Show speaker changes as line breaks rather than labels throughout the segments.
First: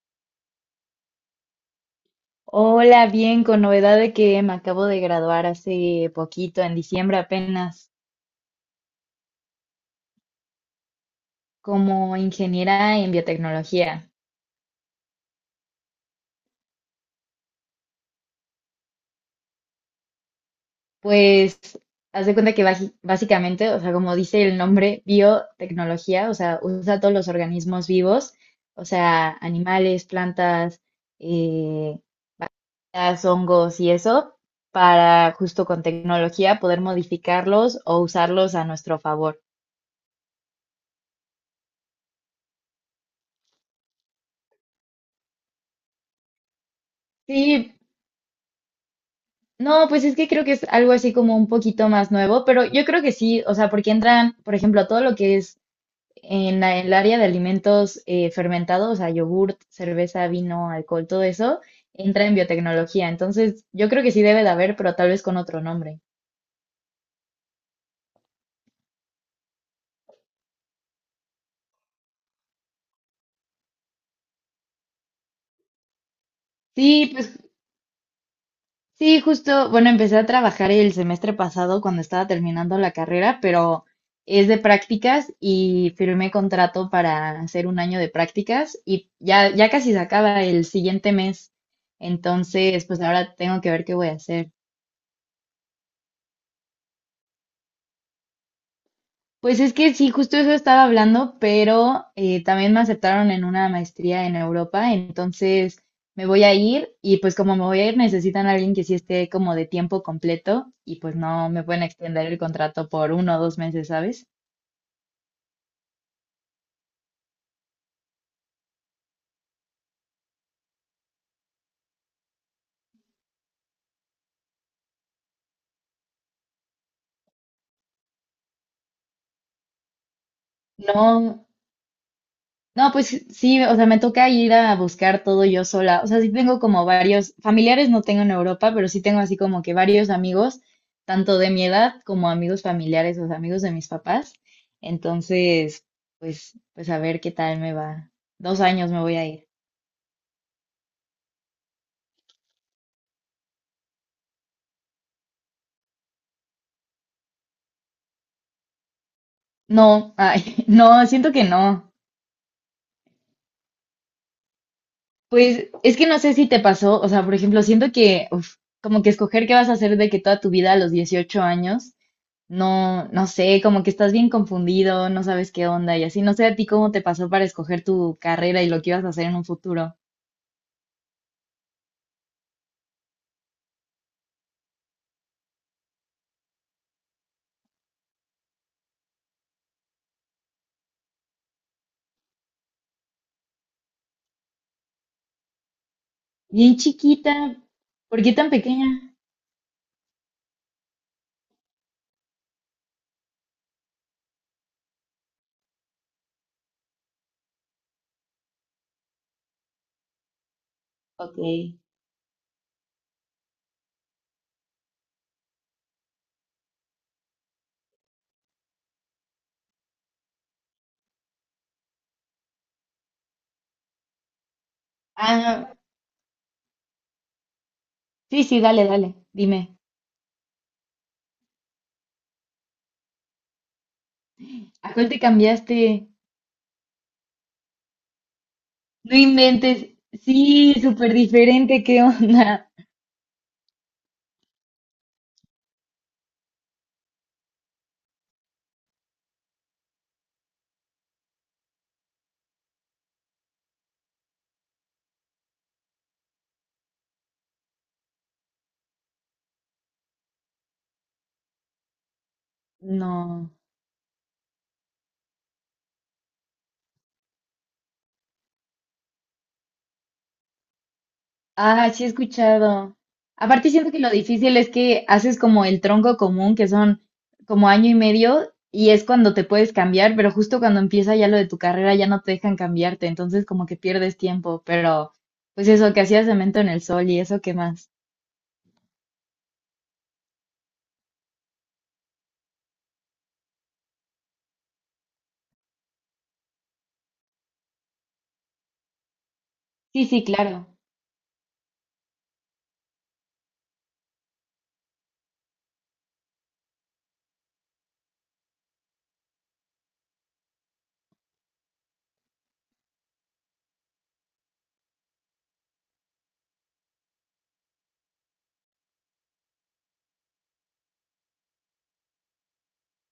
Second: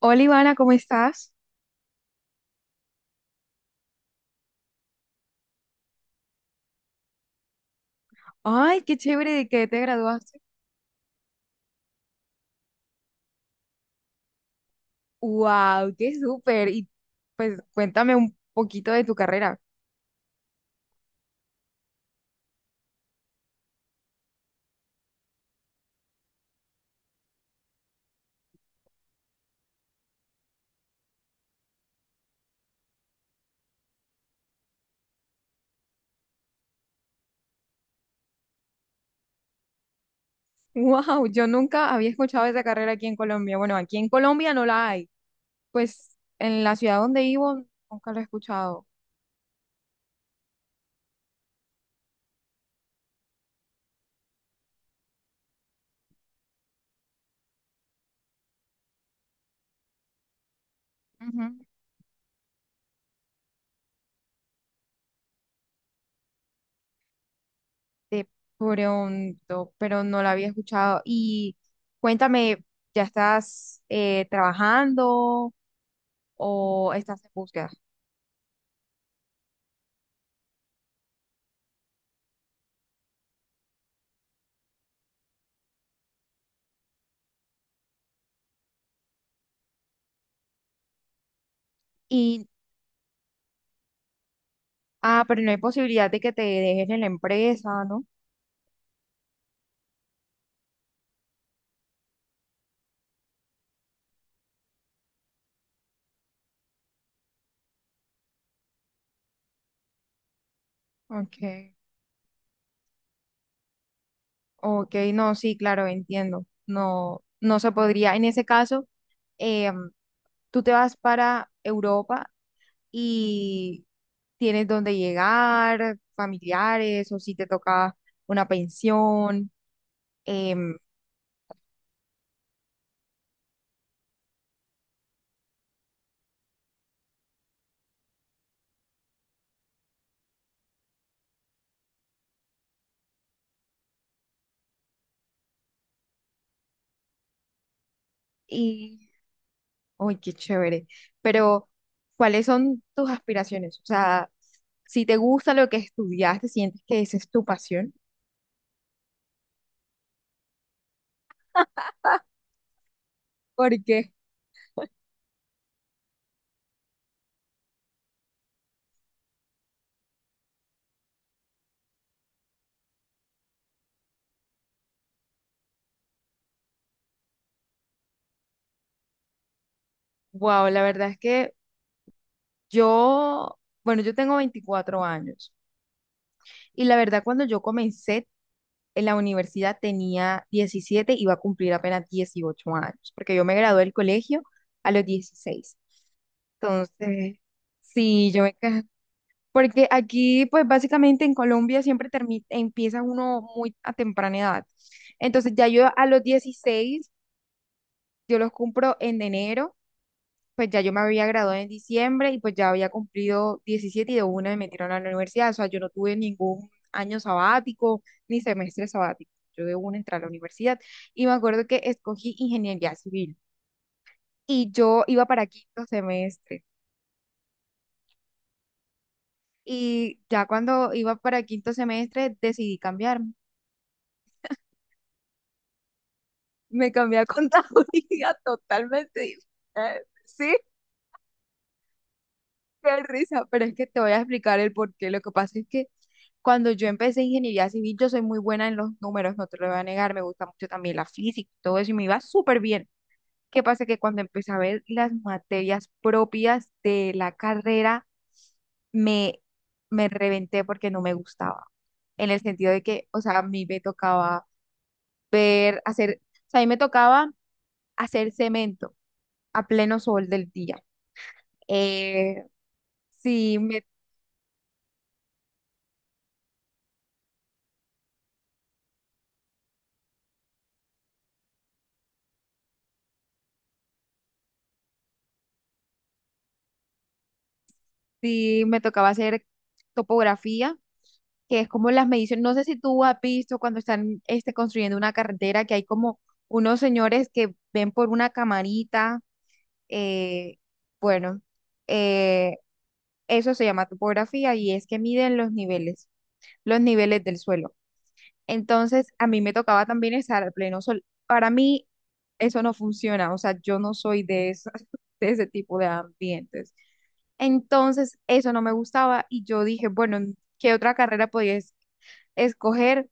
Hola Ivana, ¿cómo estás?
Hola, bien, con novedad de que me acabo de graduar hace poquito, en diciembre apenas,
Ay, qué chévere de que te graduaste.
como ingeniera en biotecnología.
Wow, qué súper. Y pues cuéntame un poquito de tu carrera.
Pues, haz de cuenta que básicamente, o sea, como dice el nombre, biotecnología, o sea, usa todos los organismos vivos, o sea, animales, plantas, eh, las hongos y eso, para justo con tecnología poder modificarlos o usarlos a nuestro favor.
Wow, yo nunca había escuchado esa carrera aquí en Colombia. Bueno, aquí en Colombia no la hay. Pues en la ciudad donde vivo
Sí.
nunca la he escuchado.
No, pues es que creo que es algo así como un poquito más nuevo, pero yo creo que sí, o sea, porque entran, por ejemplo, todo lo que es en el área de alimentos fermentados, o sea, yogurt, cerveza, vino, alcohol, todo
Ujú.
eso, entra en biotecnología. Entonces, yo creo que sí debe de haber, pero tal vez con otro nombre.
De pronto, pero no la había escuchado. Y cuéntame, ¿ya estás trabajando o
Sí.
estás en búsqueda?
Sí, justo, bueno, empecé a trabajar el semestre pasado cuando estaba terminando la carrera, pero es de prácticas y firmé contrato para hacer un año de prácticas y ya, ya casi se acaba el siguiente mes.
Y,
Entonces, pues ahora tengo que ver qué voy a hacer.
ah, pero no hay posibilidad de que te dejes en la empresa, ¿no?
Pues es que sí, justo eso estaba hablando, pero también me aceptaron en una maestría en Europa, entonces me voy a ir y pues como me voy a ir necesitan a alguien que sí esté como de tiempo completo y pues no me
Okay,
pueden extender el contrato por 1 o 2 meses, ¿sabes?
ok, no, sí, claro, entiendo. No, no se podría. En ese caso, em, tú te vas para Europa y tienes dónde llegar, familiares, o si te toca una pensión, em,
No. No, pues sí, o sea, me toca ir a buscar todo yo sola. O sea, sí tengo como varios, familiares no tengo en Europa, pero sí tengo así como que varios amigos, tanto de mi edad como amigos familiares, o sea, amigos de mis papás. Entonces, pues, pues a ver qué tal me va. 2 años me
y,
voy a ir.
uy, qué chévere. Pero, ¿cuáles son tus aspiraciones? O sea, si te gusta lo que estudiaste, sientes que esa es tu pasión,
No, ay, no, siento que no.
porque,
Pues es que no sé si te pasó, o sea, por ejemplo, siento que, uf, como que escoger qué vas a hacer de que toda tu vida a los 18 años. No, no sé, como que estás bien confundido, no sabes qué onda y así. No sé a ti cómo te pasó para escoger tu carrera y lo que ibas a hacer en un futuro.
wow, la verdad es que yo, bueno, yo tengo 24 años. Y la verdad cuando yo comencé en la universidad tenía 17, iba a cumplir apenas 18 años, porque yo me gradué del colegio a los 16.
Bien chiquita,
Entonces,
¿por
sí,
qué tan pequeña?
porque aquí, pues básicamente en Colombia siempre empieza uno muy a temprana edad. Entonces, ya yo a los 16, yo los cumplo en enero, pues ya yo me había
Ok.
graduado en diciembre y pues ya había cumplido 17 y de una me metieron a la universidad. O sea, yo no tuve ningún año sabático ni semestre sabático. Yo de una entré a la universidad y me acuerdo que escogí ingeniería civil y yo iba para
Ah,
quinto semestre.
sí, sí, dale, dale, dime.
Y ya cuando iba para quinto semestre decidí cambiarme.
¿A cuál te cambiaste?
Me cambié a contaduría
No
totalmente
inventes.
diferente. Sí.
Sí, súper diferente, ¿qué onda?
Qué risa, pero es que te voy a explicar el por qué. Lo que pasa es que cuando yo empecé ingeniería civil, yo soy muy buena en los números, no te lo voy a negar, me gusta mucho también la física y todo eso, y me iba súper bien. ¿Qué pasa? Que cuando empecé a ver las materias propias de la carrera, me, me reventé porque no me gustaba. En el sentido de que, o sea, a
No.
mí me tocaba ver, hacer, o sea, a mí me tocaba hacer cemento a pleno sol del día.
Ah, sí, he
Eh,
escuchado.
sí,
Aparte
me
siento que lo difícil es que haces como el tronco común, que son como año y medio, y es cuando te puedes cambiar, pero justo cuando empieza ya lo de tu carrera ya no te dejan cambiarte, entonces como que pierdes tiempo, pero pues eso, que hacías cemento en el sol y eso, ¿qué más?
Sí, me tocaba hacer topografía, que es como las mediciones. No sé si tú has visto cuando están construyendo una carretera que hay como unos señores que ven por una camarita.
Sí, sí,
eh,
claro.
bueno, eh, eso se llama topografía y es que miden los niveles, del suelo. Entonces, a mí me tocaba también estar al pleno sol. Para mí, eso no funciona, o sea, yo no soy de, de ese tipo de ambientes. Entonces, eso no me gustaba y yo dije, bueno, ¿qué otra carrera podía escoger,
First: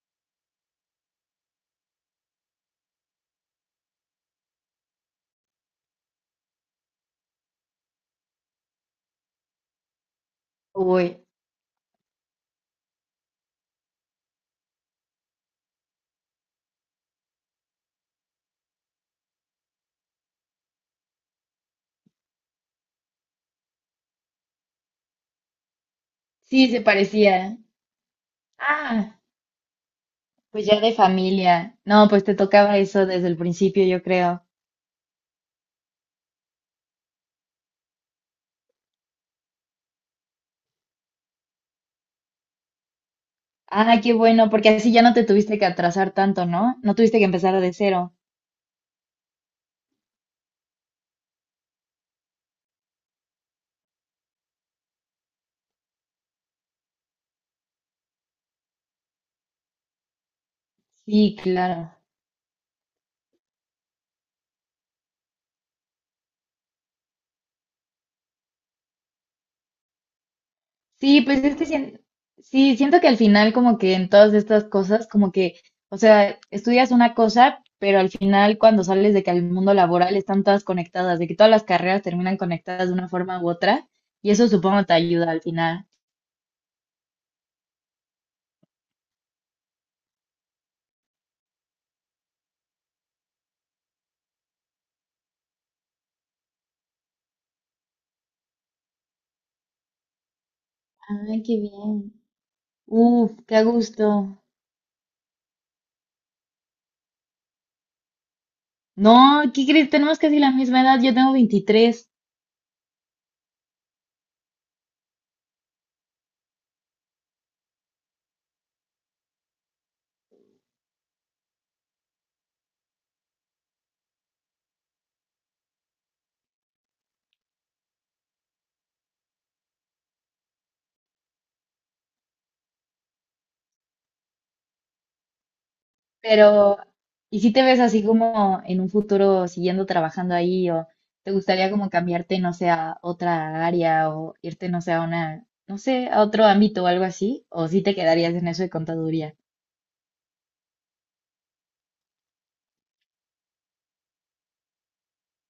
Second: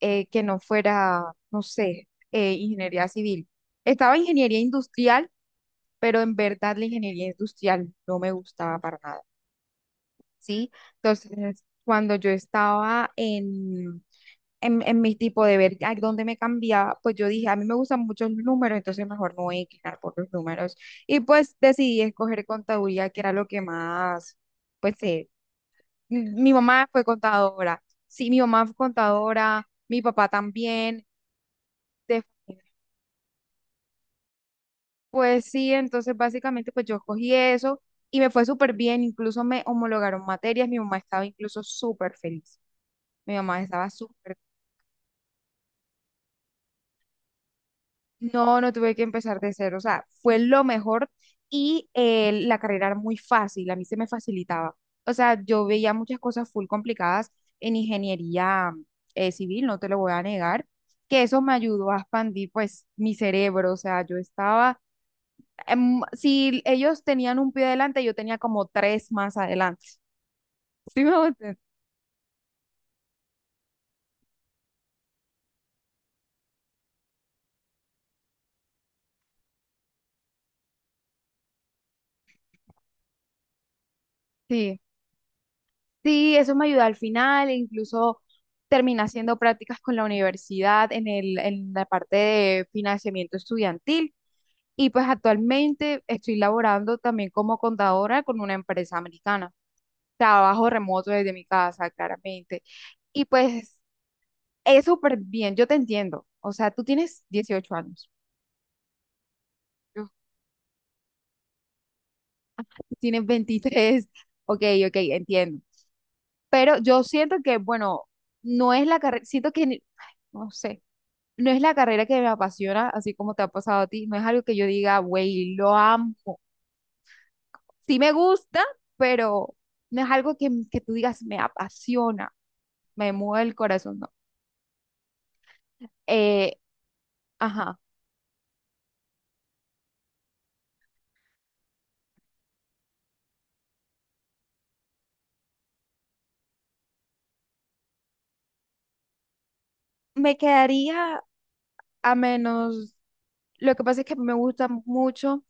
que no fuera, no sé, ingeniería civil? Estaba ingeniería industrial, pero en verdad la ingeniería industrial no me gustaba para nada, ¿sí?
Uy,
Entonces, cuando yo estaba en mi tipo de ver a dónde me cambiaba, pues yo dije, a mí me gustan muchos números, entonces mejor no voy a inclinar por los números. Y pues decidí escoger contaduría, que era lo que más, pues mi
sí, se
mamá fue
parecía.
contadora, sí, mi mamá fue
Ah,
contadora, mi papá
pues ya de
también.
familia. No,
de-
pues te tocaba eso desde el principio, yo creo.
pues sí, entonces básicamente pues yo escogí eso y me fue súper bien, incluso me homologaron materias, mi mamá estaba incluso súper feliz, mi mamá estaba
Ah, qué
súper.
bueno, porque así ya no te tuviste que atrasar tanto, ¿no? No tuviste que empezar de cero.
No, no tuve que empezar de cero, o sea, fue lo mejor y la carrera era muy fácil, a mí se me facilitaba. O sea, yo veía muchas cosas full complicadas en ingeniería civil, no te lo voy a negar, que
Sí,
eso me ayudó
claro.
a expandir pues mi cerebro. O sea, yo estaba, si ellos tenían un pie adelante, yo tenía como tres más adelante. ¿Sí me
Sí,
voy a
pues es
entender?
que sí, siento que al final como que en todas estas cosas, como que, o sea, estudias una cosa, pero al final cuando sales de que al mundo laboral están todas conectadas, de que todas las carreras terminan conectadas de una forma u otra, y eso
Sí.
supongo te ayuda al final.
Sí, eso me ayudó al final, incluso terminé haciendo prácticas con la universidad en la parte de financiamiento estudiantil y pues actualmente estoy laborando también como contadora con una empresa americana. Trabajo remoto desde
Ay,
mi
qué
casa,
bien.
claramente. Y
Uf, qué a
pues
gusto.
es súper bien, yo te entiendo. O sea, tú tienes 18 años,
No, ¿qué crees?
yo-
Tenemos casi la misma edad, yo tengo 23.
tú tienes 23. Ok, ok, entiendo. Pero yo siento que, bueno, no es la carrera, siento que, ay, no sé. No es la carrera que me apasiona, así como te ha pasado a ti, no es algo que yo diga, güey, lo amo. Sí me gusta, pero no es algo que, tú digas, me apasiona, me mueve el corazón, no. Eh,
Pero, ¿y si te
ajá,
ves así como en un futuro siguiendo trabajando ahí o te gustaría como cambiarte, no sé, a otra área o irte, no sé, a una, no sé, a otro ámbito o algo así? ¿O si te quedarías en eso de contaduría?
me quedaría a menos. Lo que pasa es que me gusta mucho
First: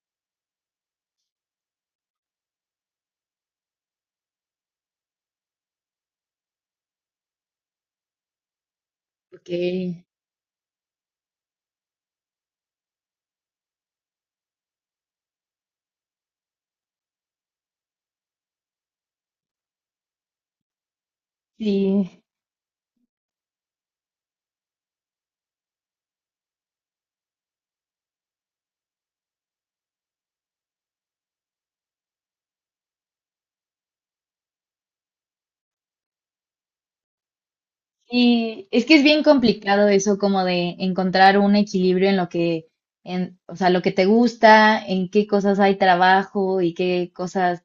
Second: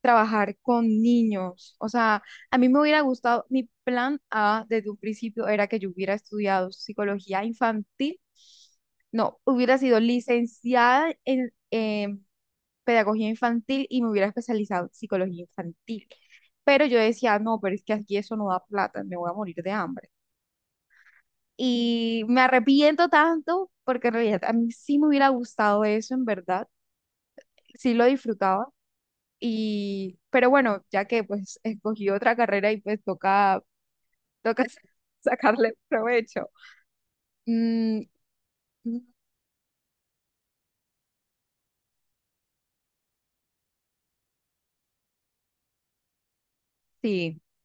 trabajar con niños. O sea, a mí me hubiera gustado, mi plan A desde un principio era que yo hubiera estudiado psicología infantil. No, hubiera sido
Porque.
licenciada en pedagogía infantil y me hubiera especializado en psicología infantil. Pero yo decía, no, pero es que aquí eso no da plata, me voy a morir de hambre.
Sí,
Y me arrepiento tanto porque en realidad a mí sí me hubiera gustado eso, en verdad, sí lo disfrutaba y, pero bueno, ya que pues escogí otra carrera y pues toca, toca sacarle provecho. Mm,
sí, es que
mm,
es bien complicado eso como de encontrar un equilibrio en lo que, en, o sea, lo que te gusta, en qué cosas hay trabajo y qué
sí,
cosas,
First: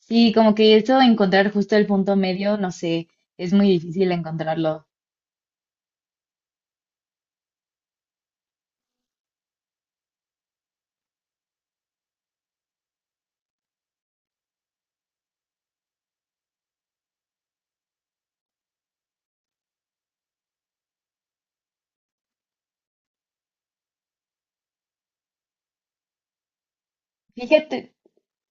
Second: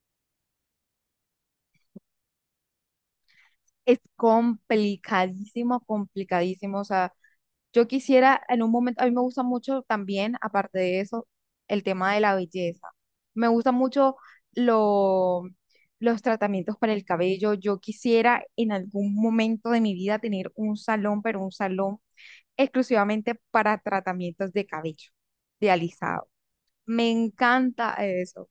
sí, como que eso de encontrar justo el punto medio, no sé, es muy
es
difícil encontrarlo.
complicadísimo, complicadísimo. O sea, yo quisiera en un momento, a mí me gusta mucho también, aparte de eso, el tema de la belleza. Me gusta mucho lo, los tratamientos para el cabello. Yo quisiera en algún momento de mi vida tener un salón, pero un salón exclusivamente para tratamientos de cabello, de alisado. Me
Fíjate,
encanta eso.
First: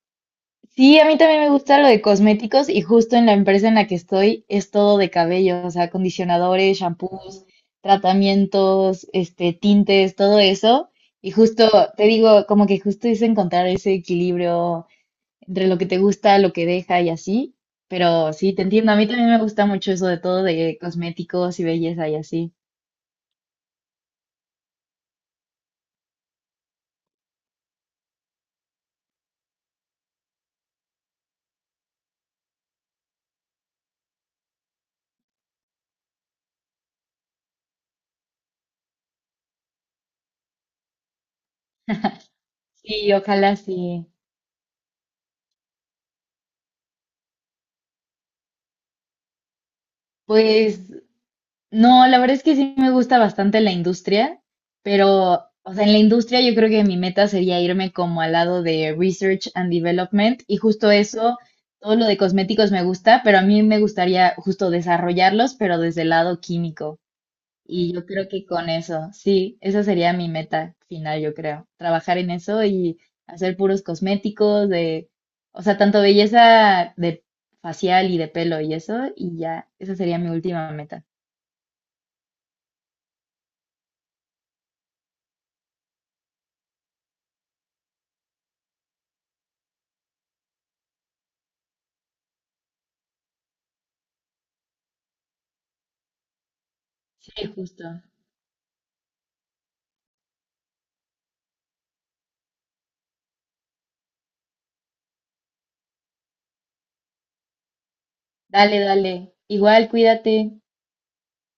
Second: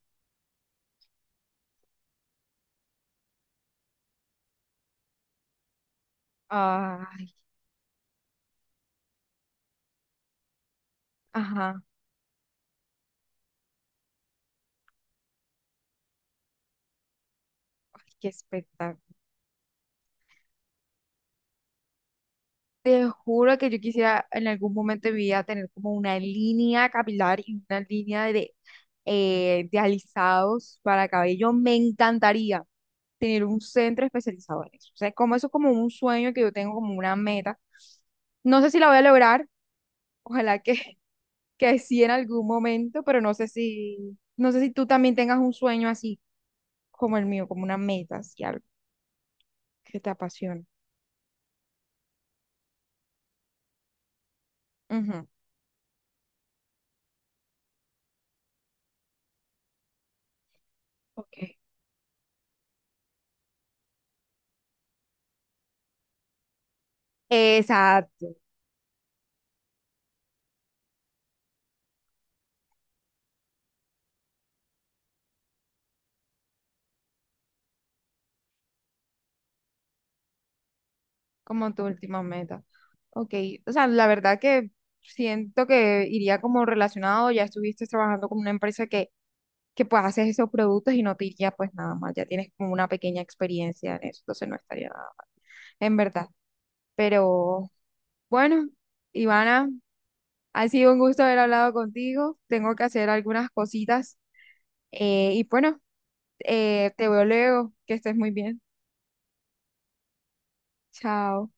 sí, a mí también me gusta lo de cosméticos y justo en la empresa en la que estoy es todo de cabello, o sea, acondicionadores,
Ay,
shampoos, tratamientos, este, tintes, todo eso. Y justo,
ajá,
te digo, como que justo es encontrar ese equilibrio entre lo que te gusta, lo que deja y así.
ay, qué
Pero sí, te entiendo, a mí
espectáculo.
también me gusta mucho eso de todo de cosméticos y belleza y así.
Te juro que yo quisiera en algún momento de mi vida tener como una línea capilar y una línea de alisados para cabello. Me encantaría tener un centro especializado en eso. O sea, como eso es como un sueño que yo tengo, como una meta. No sé si la voy a lograr. Ojalá que sí en algún momento,
Sí,
pero
ojalá sí.
no sé si tú también tengas un sueño así como el mío, como una meta, así algo que te apasione.
Pues, no, la verdad es que sí me gusta bastante la industria,
Ujú.
pero, o sea, en la industria yo creo que mi meta sería irme como al lado de research and development y justo eso,
Ok.
todo lo de cosméticos me gusta, pero a mí me gustaría justo desarrollarlos, pero desde el lado químico. Y yo creo
Exacto,
que con eso, sí, esa sería mi meta final, yo creo, trabajar en eso y hacer puros cosméticos de, o sea, tanto belleza de facial y de pelo y eso, y ya, esa sería mi última meta.
como tu última meta. Ok, o sea, la verdad que siento que iría como relacionado, ya estuviste trabajando con una empresa que pues haces esos productos y no te iría pues nada más, ya tienes como una pequeña experiencia en eso, entonces no estaría nada, mal, en verdad.
Sí,
Pero
justo.
bueno, Ivana. Ha sido un gusto haber hablado contigo. Tengo que hacer algunas cositas. Y bueno, te veo luego. Que estés muy bien.
Dale, dale. Igual, cuídate.
Chao.